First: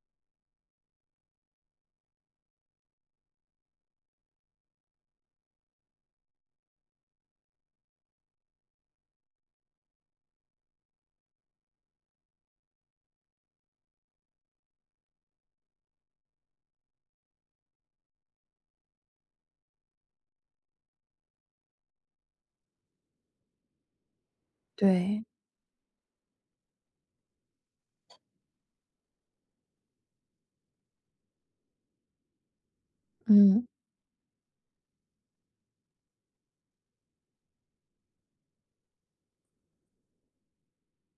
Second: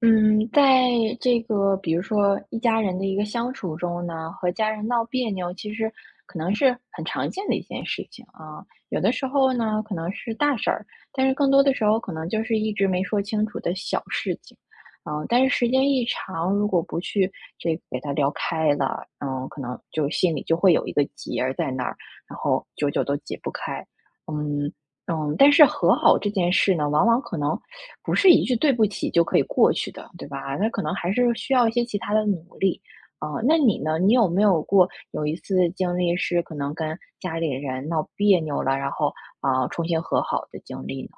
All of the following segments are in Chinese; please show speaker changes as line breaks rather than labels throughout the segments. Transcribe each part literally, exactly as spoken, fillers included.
嗯，在这个比如说一家人的一个相处中呢，和家人闹别扭，其实可能是很常见的一件事情啊。有的时候呢，可能是大事儿，但是更多的时候可能就是一直没说清楚的小事情。嗯，但是时间一长，如果不去这个给它聊开了，嗯，可能就心里就会有一个结儿在那儿，然后久久都解不开。嗯，
对，
嗯，但是和好这件事呢，往往可能不是一句"对不起"就可以过去的，对吧？那可能还是需要一些其他的努力。啊、那
嗯
你呢？你有没有过有一次经历是可能跟家里人闹别扭了，然后啊、重新和好的经历呢？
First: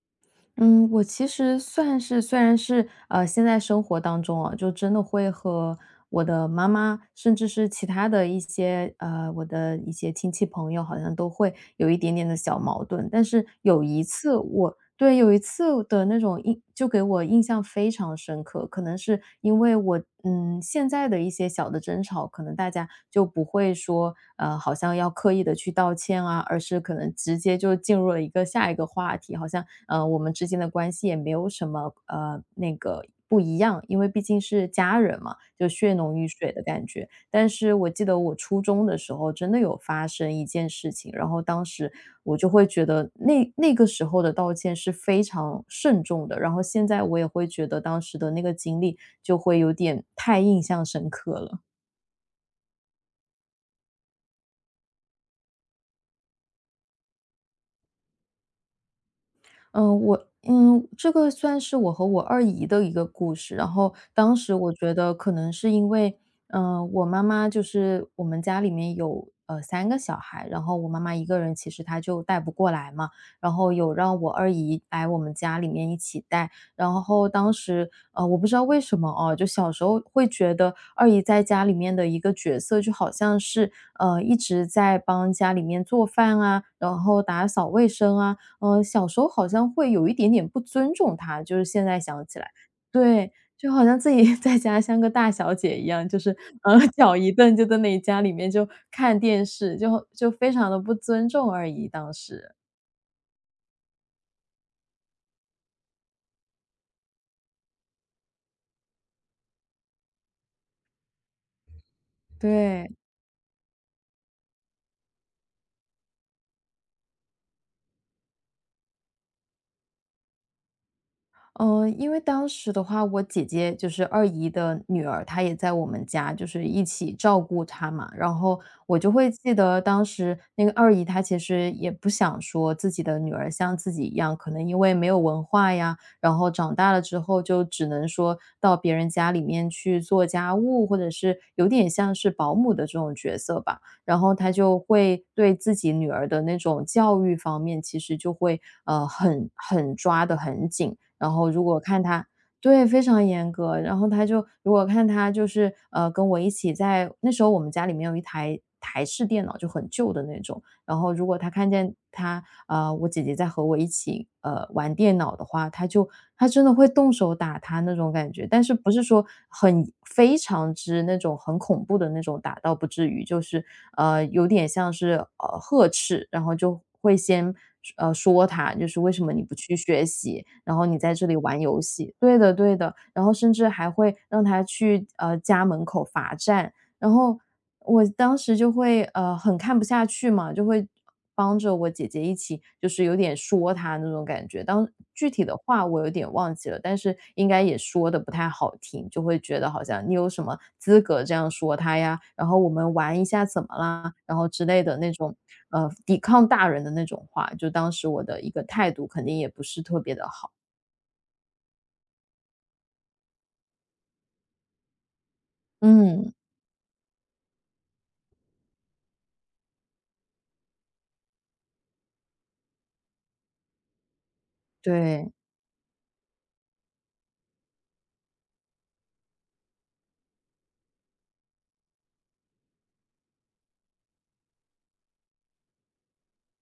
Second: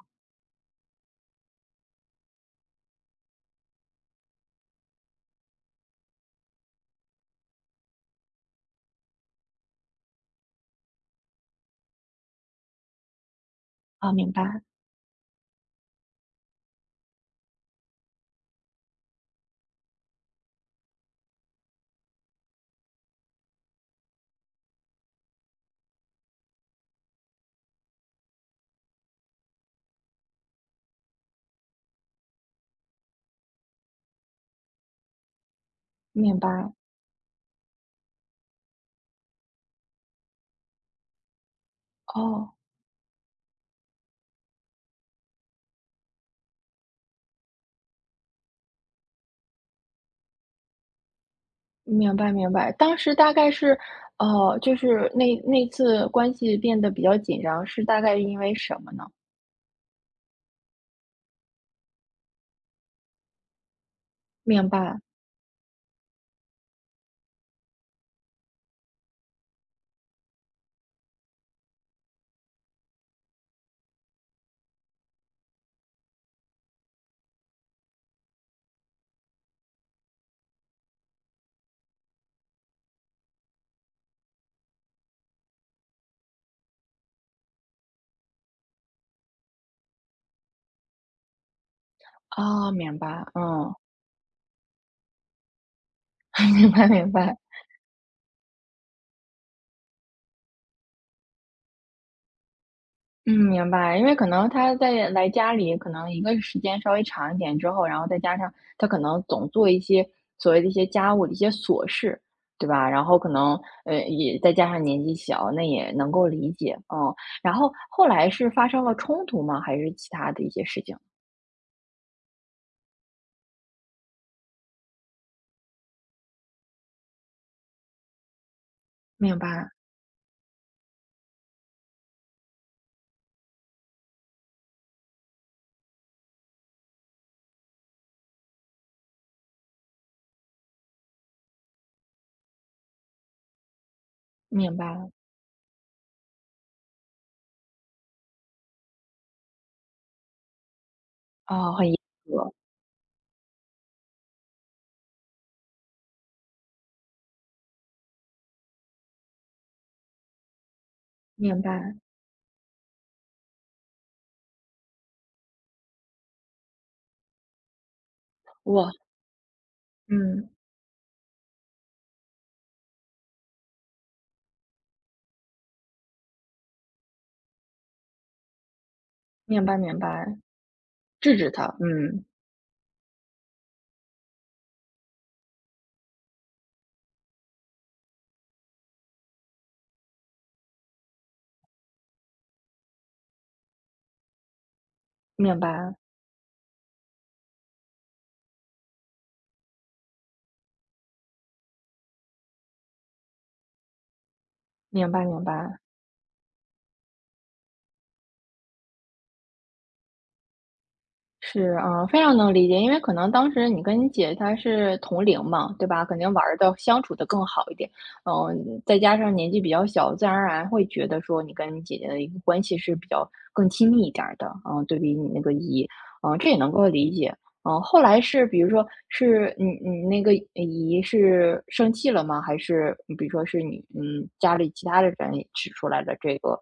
嗯，我其实算是虽然是呃，现在生活当中啊，就真的会和我的妈妈，甚至是其他的一些呃，我的一些亲戚朋友，好像都会有一点点的小矛盾。但是有一
啊，明
次
白，
我对，有一次的那种印就给我印象非常深刻，可能是因为我，嗯，现在的一些小的争吵，可能大家就不会说，呃，好像要刻意的去道歉啊，而是可能直接就进入了一个下一个话题，好像，呃，我们之间的关系也没有什么，呃，那个不一样，因为毕竟是家人嘛，就血浓于
明
水的
白，
感觉。但是我记得我初中的时候真的有发生一件事情，然后当时我就
哦，
会觉得那那个时候的道歉是非常慎重的，然后现在我也会觉得当时的那个经历就会有点太印象深刻了。
明白，明白。当时大概是，呃，就是那那次关系变得比较紧张，是大概因为什么呢？
嗯，我嗯，这个算是我和我二姨的一个故事。然后当时
明
我觉
白，
得可能是因为，嗯、我妈妈就是我们家里面有呃三个小孩，然后我妈妈一个人其实她就带不过来嘛，然后有让我二姨来我们家里面一起带。然后当时呃，我不知道为什么哦，就小时候会觉得二姨在家里面的一个角色就好像是呃一直在帮家里面做饭啊，然后打扫卫生啊，嗯，小时候好像会有一点点不尊重他，就是现在想起来。
啊、明白，
对，就
嗯，
好像自己 在家像个大小姐一样，就是
明
呃
白，明
脚一
白。
蹬就在那里家里面就看电视，就就非常的不尊重而已。当时，
嗯，明白。因为可能他在来家里，可能一个时间稍微长一点之后，然后再加上他可能总做一些所谓的一些家务的一些琐事，对吧？
对，
然后可能呃，也再加上年纪小，那也能够理解，嗯。然后后来是发生了冲突吗？还是其他的一些事情？
嗯，因为当时的话，我姐姐就是二姨的女儿，她也在我们家，就是一起照顾她嘛。然后我就会
明
记
白，
得当时那个二姨，她其实也不想说自己的女儿像自己一样，可能因为没有文化呀，然后长大了之后就只能说到别人家里面去做家务，或者是有点像是保姆的这种角色吧。然后她
明
就
白。
会对自己女儿的那种教育方面，其实就会呃很很抓得很紧。然后如
哦，
果
很严
看他
格，
对，非常严格。然后他就如果看他就是，呃，跟我一起在那时候我们家里面有一台台式电脑，就很旧的那种，然后如果他
明
看
白。
见他呃，我姐姐在和我一起呃玩电脑的话，他就他真的会动手打他那种感觉，但是
我
不是说很非
嗯，
常之那种很恐怖的那种打，倒不至于，就是呃有点像是呃呵斥，然后就会先呃说他，就是为什么你不
明
去
白明
学
白，
习，然后你在这
制
里
止
玩
他，
游戏，
嗯，
对的对的，然后甚至还会让他去呃家门口罚站，然后我当时就会呃很看不下去嘛，就会帮着我姐姐一起，就是有点说她那种感觉。当具体的
明
话
白，
我有点忘记了，但是应该也说的不太好听，就会觉得好像你有什么资格这样说他呀？然后我们玩一下怎么啦？然后之类的
明
那
白
种
明白。
呃抵抗大人的那种话，就当时我的一个态度肯定也不是特别的好。
是，啊，非常能理解。因为可能当时你跟你姐她是同龄嘛，对吧？肯定
嗯，
玩的相处的更好一点。嗯，再加上年纪比较小，自然而然会觉得说你跟你姐姐的一个关系是比较更亲密一点儿的，嗯，对比你
对。
那个姨，嗯，这也能够理解。嗯，后来是比如说是你你那个姨是生气了吗？还是比如说是你嗯家里其他的人也指出来的这个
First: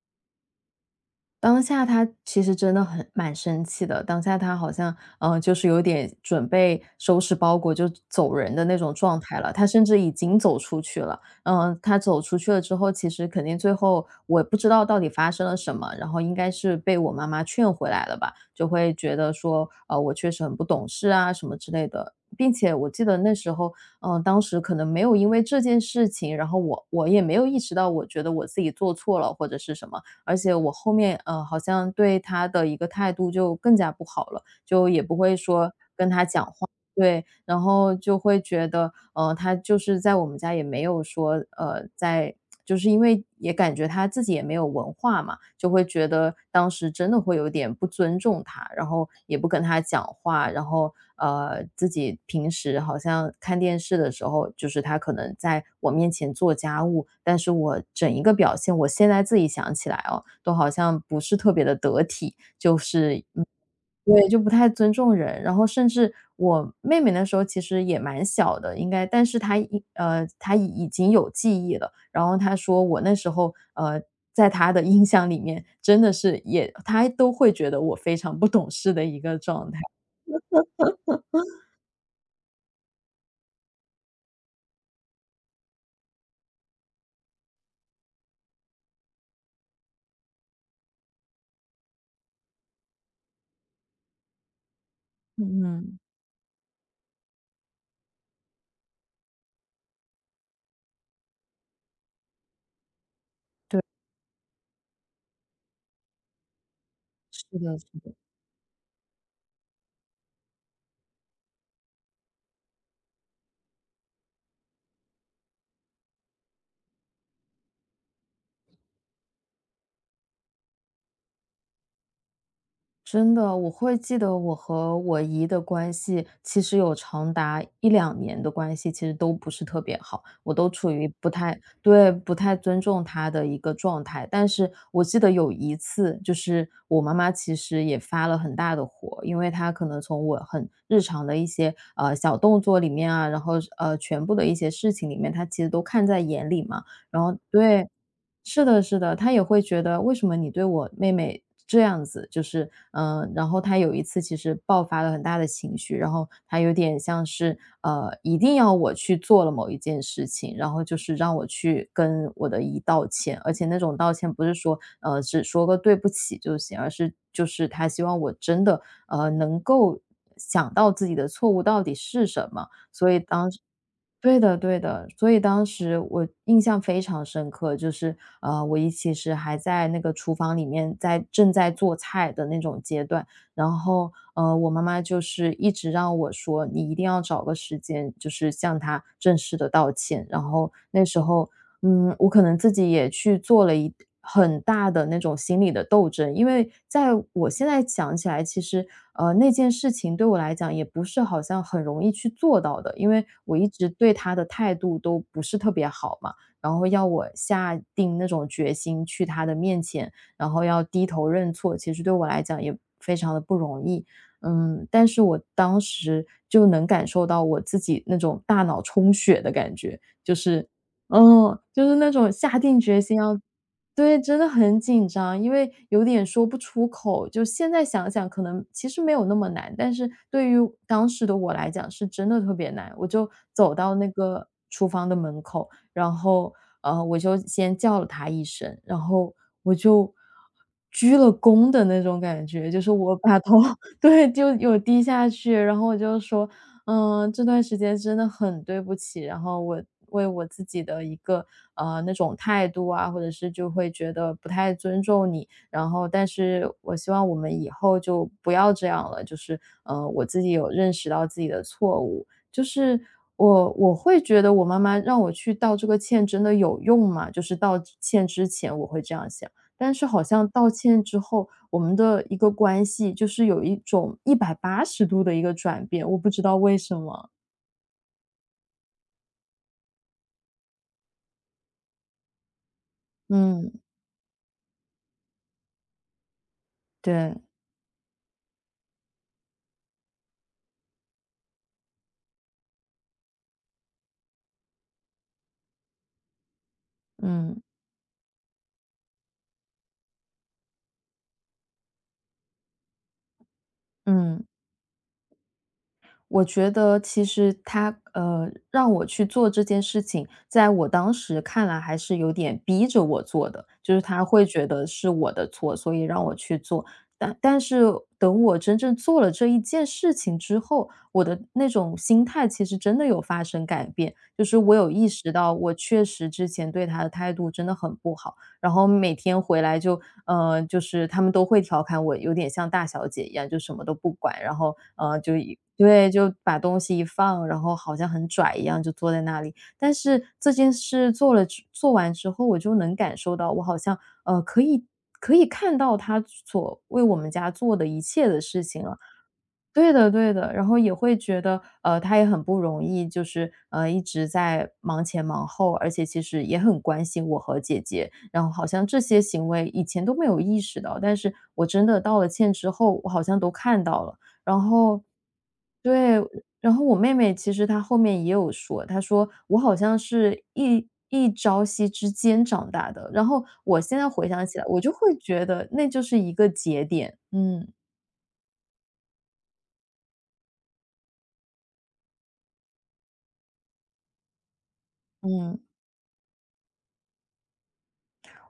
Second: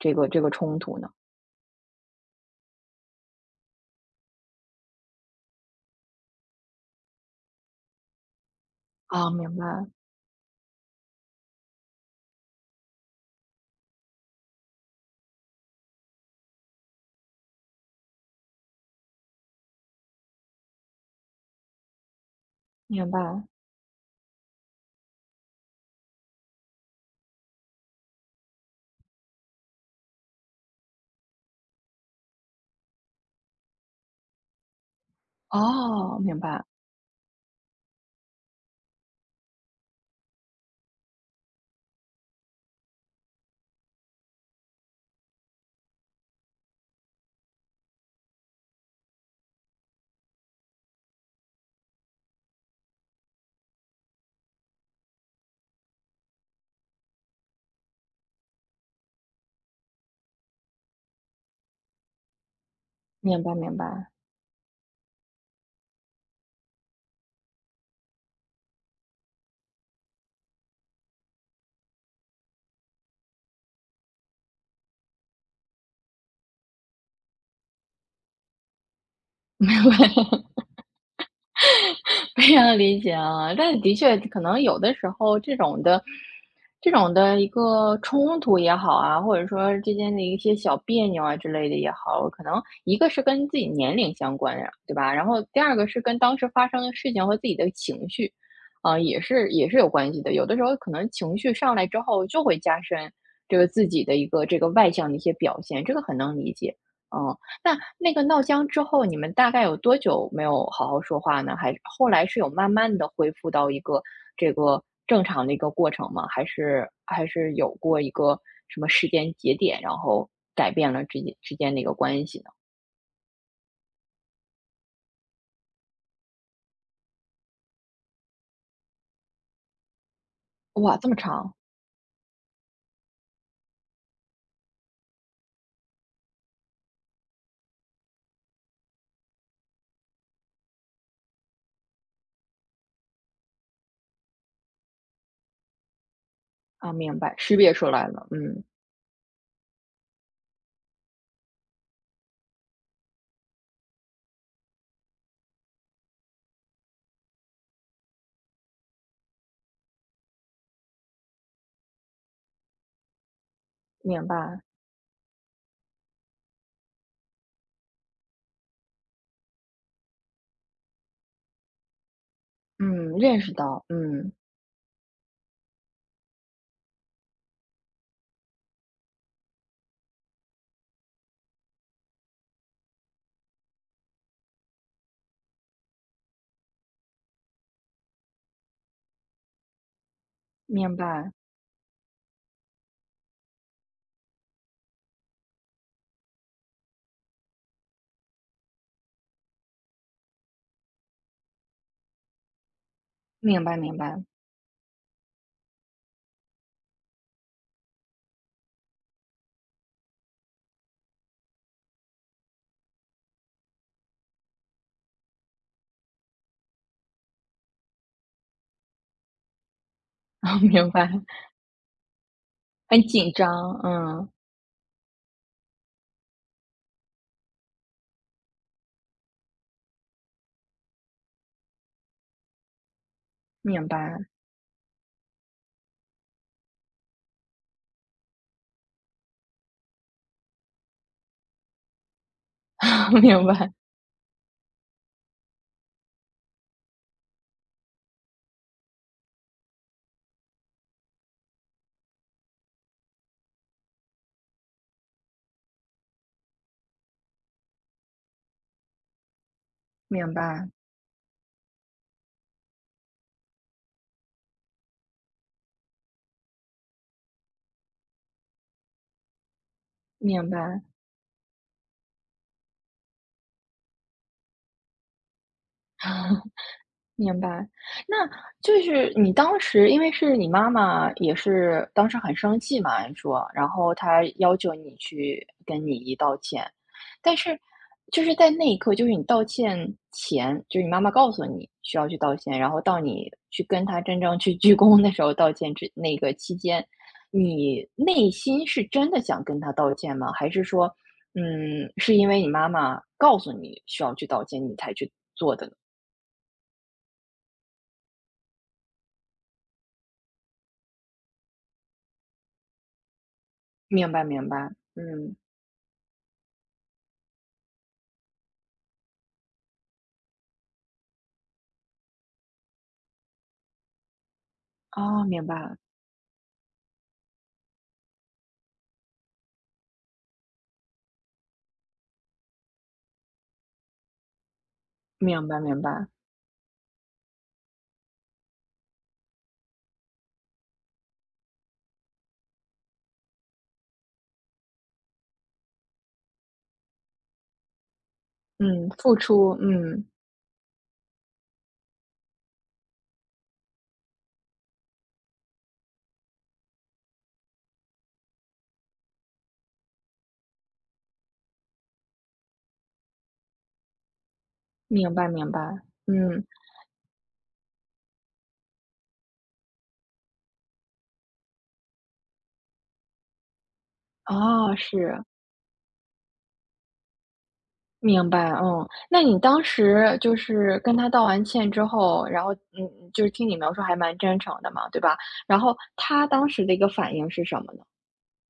这个这个冲突呢？
当下他其实真的很蛮生气的，当下他好像，嗯，呃就是有点准备收拾包裹就走人的那种状
啊，
态了，
明
他甚
白
至已经走出去了。嗯，他走出去了之后，其实肯定最后我不知道到底发生了什么，然后应该是被我妈妈劝回来了吧，就会觉得说，呃，我确实很不懂事啊什么之类的。并且我记
明
得
白。
那时候，嗯，当时可能没有因为这件事情，然后我我也没有意识到，我觉得我自己做错了或者是什么，而且我后面，呃，好像对他的一个态度就更加不好了，就也不会说
哦，明白，
对，然后就会觉得，呃，他就是在我们家也没有说，呃，在就是因为也感觉他自己也没有文化嘛，就会觉得当时真的会有点不尊重他，然后也不跟他讲话，然后呃，自己平时好像看电视的时候，就是他可能在我面前做家务，但是我整一个表现，我现在自己想起来哦，都好像不是特别的得体，就是
明白，明白，
对，就不太尊重人。然后甚至我妹妹那时候其实也蛮小的，应该，但是她已呃，她已已经有记忆了。然后她说我那时候，呃，在她的印象里面，真的是也她都会觉得我非常不懂事的一个状态。
非常理解啊。但的确，可能有的时候这种的，这种的一个冲突也好啊，或者说之间的一些小别扭啊之类的也好，可能一个是跟自己年龄相关呀，对吧？然后第
嗯，
二个
嗯
是跟当时发生的事情和自己的情绪，啊、也是也是有关系的。有的时候可能情绪上来之后，就会加深这个自己的一个这个外向的一些表现，这个很能理解，嗯、
是
那那
的。
个闹僵之后，你们大概有多久没有好好说话呢？还是后来是有慢慢的恢复到一个这个正常的一个过程吗？还是还是有过一个什么时间节点，然后改变了之间之间的一个关系呢？
真的，我会记得我和我姨的关系，其实有长达一两年的关系，其实都不是特别好，我都处
哇，这
于
么
不
长，
太对，不太尊重她的一个状态。但是我记得有一次，就是我妈妈其实也发了很大的火，因为她可能从我很日常的一些，呃，小动作里面啊，然后，呃，全部的一些事情里面，她其实都看在眼里嘛，
啊，明
然
白，
后
识别出
对。
来了，嗯，
是的，是的，他也会觉得为什么你对我妹妹这样子，就是嗯、呃然后他有一次其实爆发了很大的情绪，然后他有点像是呃，一定要我去做了某一件事情，然后就是让我去跟我的姨道歉，而且那种道
明
歉不是
白，
说呃只说个对不起就行，而是就是他希望我真的呃能够想到自己的错误到底是什么，
嗯，
所以
认
当
识到，嗯，
对的，对的，所以当时我印象非常深刻，就是呃，我一其实还在那个厨房里面在正在做菜的那种阶段，然后呃，我妈妈就是一直让我说，你一定要找个时间，就是向她正式的道歉。然后
明
那时
白，
候嗯，我可能自己也去做了一很大的那种心理的斗争，因为在我现在想起来，其实呃那件事情对我来讲也不是好像很容易去做到的，因为我
明
一
白
直
明
对
白，
他的态度都不是特别好嘛，然后要我下定那种决心去他的面前，然后要低头认错，其实对我来讲也非常的不容易。嗯，但是我当时就能感受到我自己那种大脑充血的感觉，就 是
明白，
嗯，就是那种下定
很
决心
紧
要
张，
对，
嗯，
真的很紧张，因为有点说不出口。就现在想想，可能其实没有那么难，但是对于当时的我来讲，是真的特别难。我就走
明
到那
白，
个厨房的门口，然后，呃，我就先叫了他一声，然后我就鞠了躬的那种感觉，就是 我把
明
头
白，
对，就有低下去，然后我就说嗯，这段时间真的很对不起，然后我为我自己的一个呃那种态度啊，或者是就会觉得不太尊重你，然后但是我希望我们以后就不要这样了，就是呃我
明
自己
白，
有认识到自己的错误，就是我我会觉得我妈妈让我去道这个歉真的有用吗？就是道歉之前我会这样想。但是好
明
像道
白。
歉之后，我们的一个关系就是有一种一百八十度的一个转变，我不知 道为什么。
明白，那就是你当时因为是你妈妈也是当时很生气嘛，你说，然
嗯，
后她要求你去跟你姨道歉，
对，
但是就是在那一刻，就是你道歉前，就是你妈妈告诉你需要去道歉，然后到你去跟她真正去鞠躬的时候道歉之那个期间，
嗯，
你内心是真的想跟她道歉吗？还是说，嗯，是因为你妈妈告诉你需要去道
嗯。
歉，你才去做的呢？
我觉得其实他，呃，让我去做这件事情，在我当时看来还是有点逼着我做的，就是
明白
他会
明
觉
白，
得是我
嗯，
的错，所以让我去做。但但是等我真正做了这一件事情之后，我的那种心态其实真的有发生改变，就是我有意
哦，
识
明
到，我
白
确实之前对他的态度真的很不好。然后每天回来就呃，就是他们都会调侃我有点像大小姐一样，就什么都不管，然后呃，就
明白
一
明白，
对，就把东西一放，然后好像很拽一样就坐在那里。但是这件事做了之做完之后，我就能感受到，我好像呃，可以可以看到他所为我们家做的一切的事情
嗯，
了。
付出，
对
嗯，
的对的，然后也会觉得，呃，他也很不容易，就是，呃，一直在忙前忙后，而且其实也很关心我和姐姐，然后好像这些行为以前都没有意识到，但是我真的道了歉之后，我好像都看到了。然后
明白明白，
对，
嗯，
然后我妹妹其实她后面也有说，她说我好像是一一朝夕之间长大的，然后我现在回想起来，
哦，
我就会
是，
觉得那就是一个节点，嗯
明白，嗯，那你当时就是跟他道完歉之后，然后嗯，就是听你描述还蛮真诚的嘛，对吧？
嗯。
然后他当时的一个反应是什么呢？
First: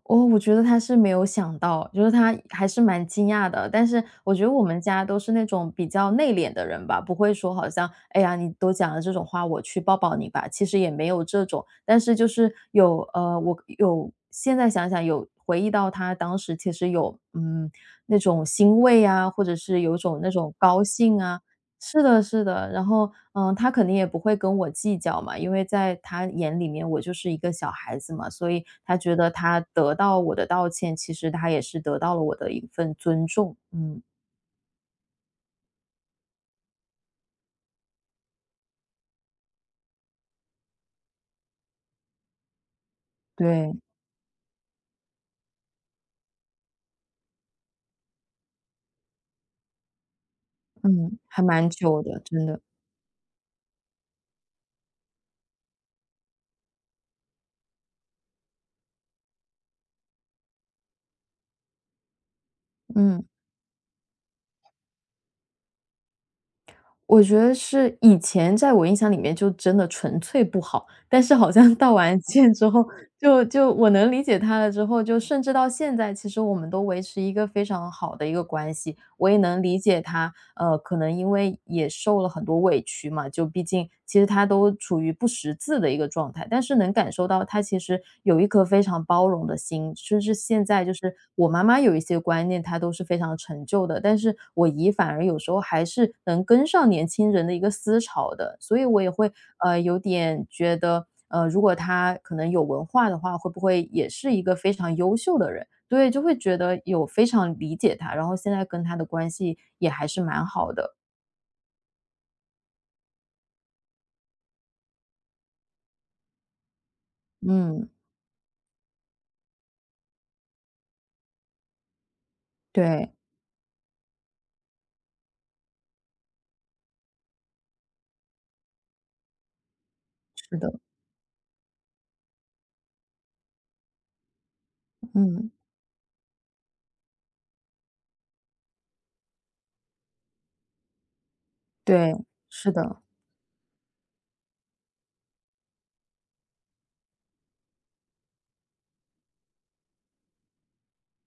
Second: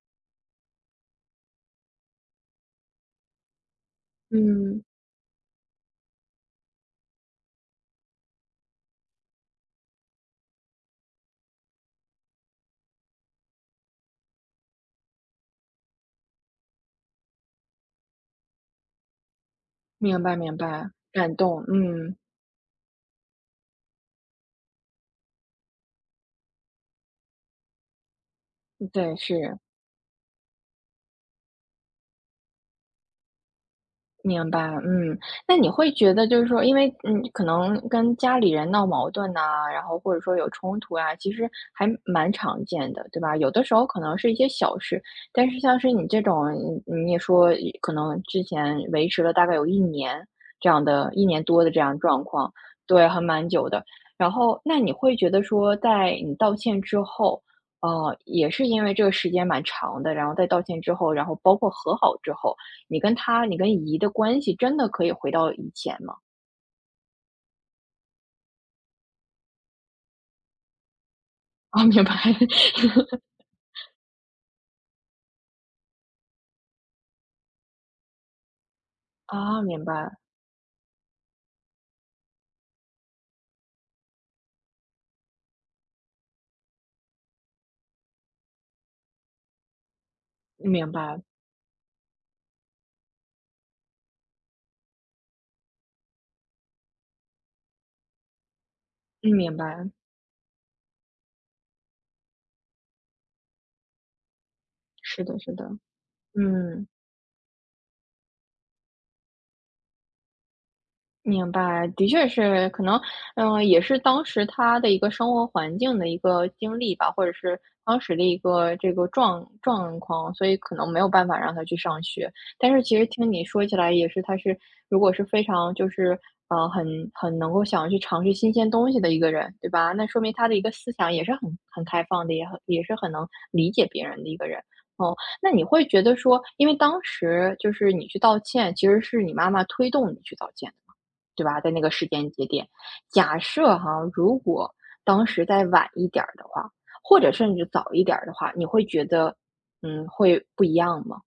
哦，我觉得他是没有想到，就是他还是蛮惊讶的。但是我觉得我们
嗯，
家都是那种比较内敛的人吧，不会说好像，哎呀，你都讲了这种话，我去抱抱你吧。其实也没有这种，但是就是有，呃，我有现在想想有回忆到他当时其实有，嗯，那种欣慰啊，或者是有种
明
那
白
种
明
高
白，
兴
感
啊，
动，
是
嗯，
的，是的，然后，嗯，他肯定也不会跟我计较嘛，因为在他眼里面我就是一个小孩子嘛，所以他
对，
觉得
是。
他得到我的道歉，其实他也是得到了我的一份尊重。嗯，
明白，嗯，那你会觉得就是说，因为嗯，可能跟家里人闹矛盾呐、然后或者说有冲突啊，其实还蛮常见的，对吧？有的时
对，
候可能是一些小事，但是像是你这种，嗯你也说可能之前维持了大概有一年这样的，
嗯，
一年
还
多
蛮
的这样
久的，
状
真
况，
的，
对，还蛮久的。然后，那你会觉得说，在你道歉之后，呃，也是因为这个时间蛮长的，然后在道歉之后，然后包括和好之后。你跟
嗯，
他你跟姨的关系真的可以回到以前吗？
我觉得是以前在我印象里面就真的纯粹不好，但是好 像
啊，
道
明白，
完 歉之 后，就就我能理解他了之后，就甚至到现在，其实我们都维持一个非常好的一个关系。我也能
啊，
理
明
解
白，
他，呃，可能因为也受了很多委屈嘛，就毕竟其实他都处于不识字的一个状态，但是能感受到他其实有一颗非常包容的心。甚至现在
明
就是
白，
我妈妈有一些观念，她都是非常陈旧的，但是我姨反而有时候还是能跟上年轻人的一个思潮的，所以我也
嗯，
会
明
呃
白，
有点觉得。呃，如果他可能有文化的话，会不会也是一个非常优
是的，
秀
是
的人？
的，
对，就会觉得
嗯。
有非常理解他，然后现在跟他的关系也还是蛮好的。
明白，的确是，可能，嗯、呃也是当时他的一个生活环境的一个经历吧，或者是
嗯，
当时的一个这个状状况，所以可能没有办法让他去上学。但是其实
对，
听你说起来，也是他是如果是非常就是呃很很能够想要去尝试新鲜东西的一个人，对吧？那说明他的
是
一
的，
个思想也是很很开放的，也很也是很能理解别人的一个人。哦，那
嗯，
你会觉得说，因为当时就是你去道歉，其实是你妈妈推动你去道歉的。对吧？在那个时
对，
间节点，
是的。
假设哈，如果当时再晚一点儿的话，或者甚至早一点儿的话，你会觉得，嗯，会不一样吗？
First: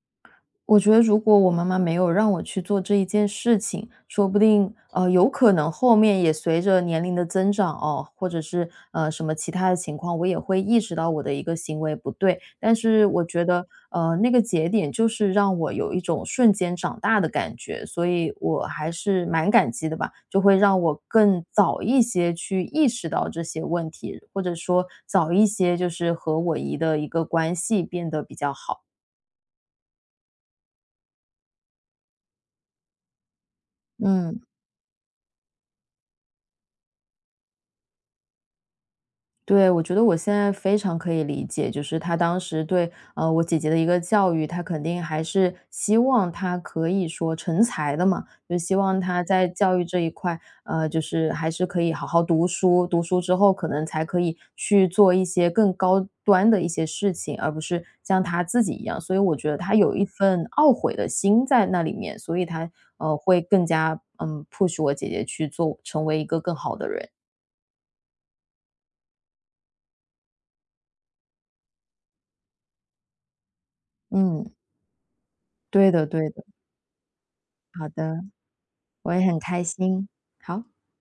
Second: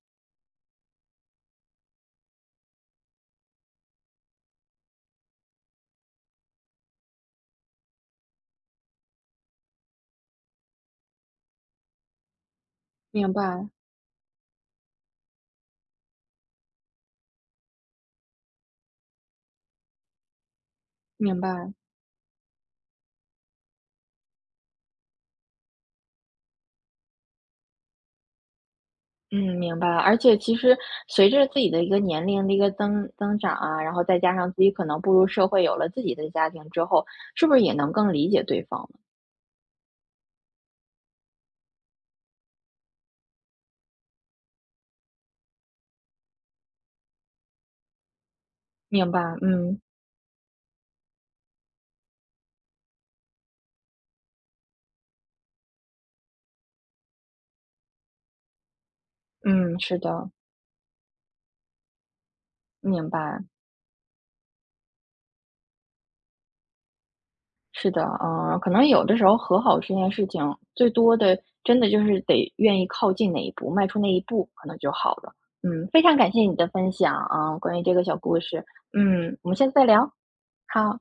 我觉得如果我妈妈没有让我去做这一件事情，说不定，呃，有可能后面也随着年龄的增长哦，或者是呃什么其他的情况，我也会意识到我的一个行为不对。但是我
明
觉得，
白，
呃，那个节点就是让我有一种瞬间长大的感觉，所以我还是蛮感激的吧，就会让我
明
更
白，
早一些去意识到这些问题，或者说早一些就是和我姨的一个关系变得比较好。
嗯，明白。而且其实随着自己的一个年龄的一个增增长啊，然后再加
嗯。
上自己可能步入社会，有了自己的家庭之后，是不是也能更理解对方了？
对，我觉得我现在非常可以理解，就是他当时对，呃，我姐姐的一个教育，他肯定还是希望她可以说成才的嘛，就希望
明白，
她在教
嗯
育这一块，呃，就是还是可以好好读书，读书之后可能才可以去做一些更高端的一些事情，而不是像他自己一样。所以我觉得他
嗯，
有
是
一
的，
份懊悔的心在那里面，所以他
明
呃会
白。
更加嗯 push 我姐姐去做，成为一个更好的人。
是的，嗯，可能有的时候和好这件事情，最多的真的就是得愿意靠近那一步，迈出那一步，
嗯，
可能就好了。嗯，
对
非
的，
常
对
感谢
的，
你的分享啊，关于
好
这个小
的。
故事。
我也
嗯，
很
我们
开
下次再聊，
心。好，
好。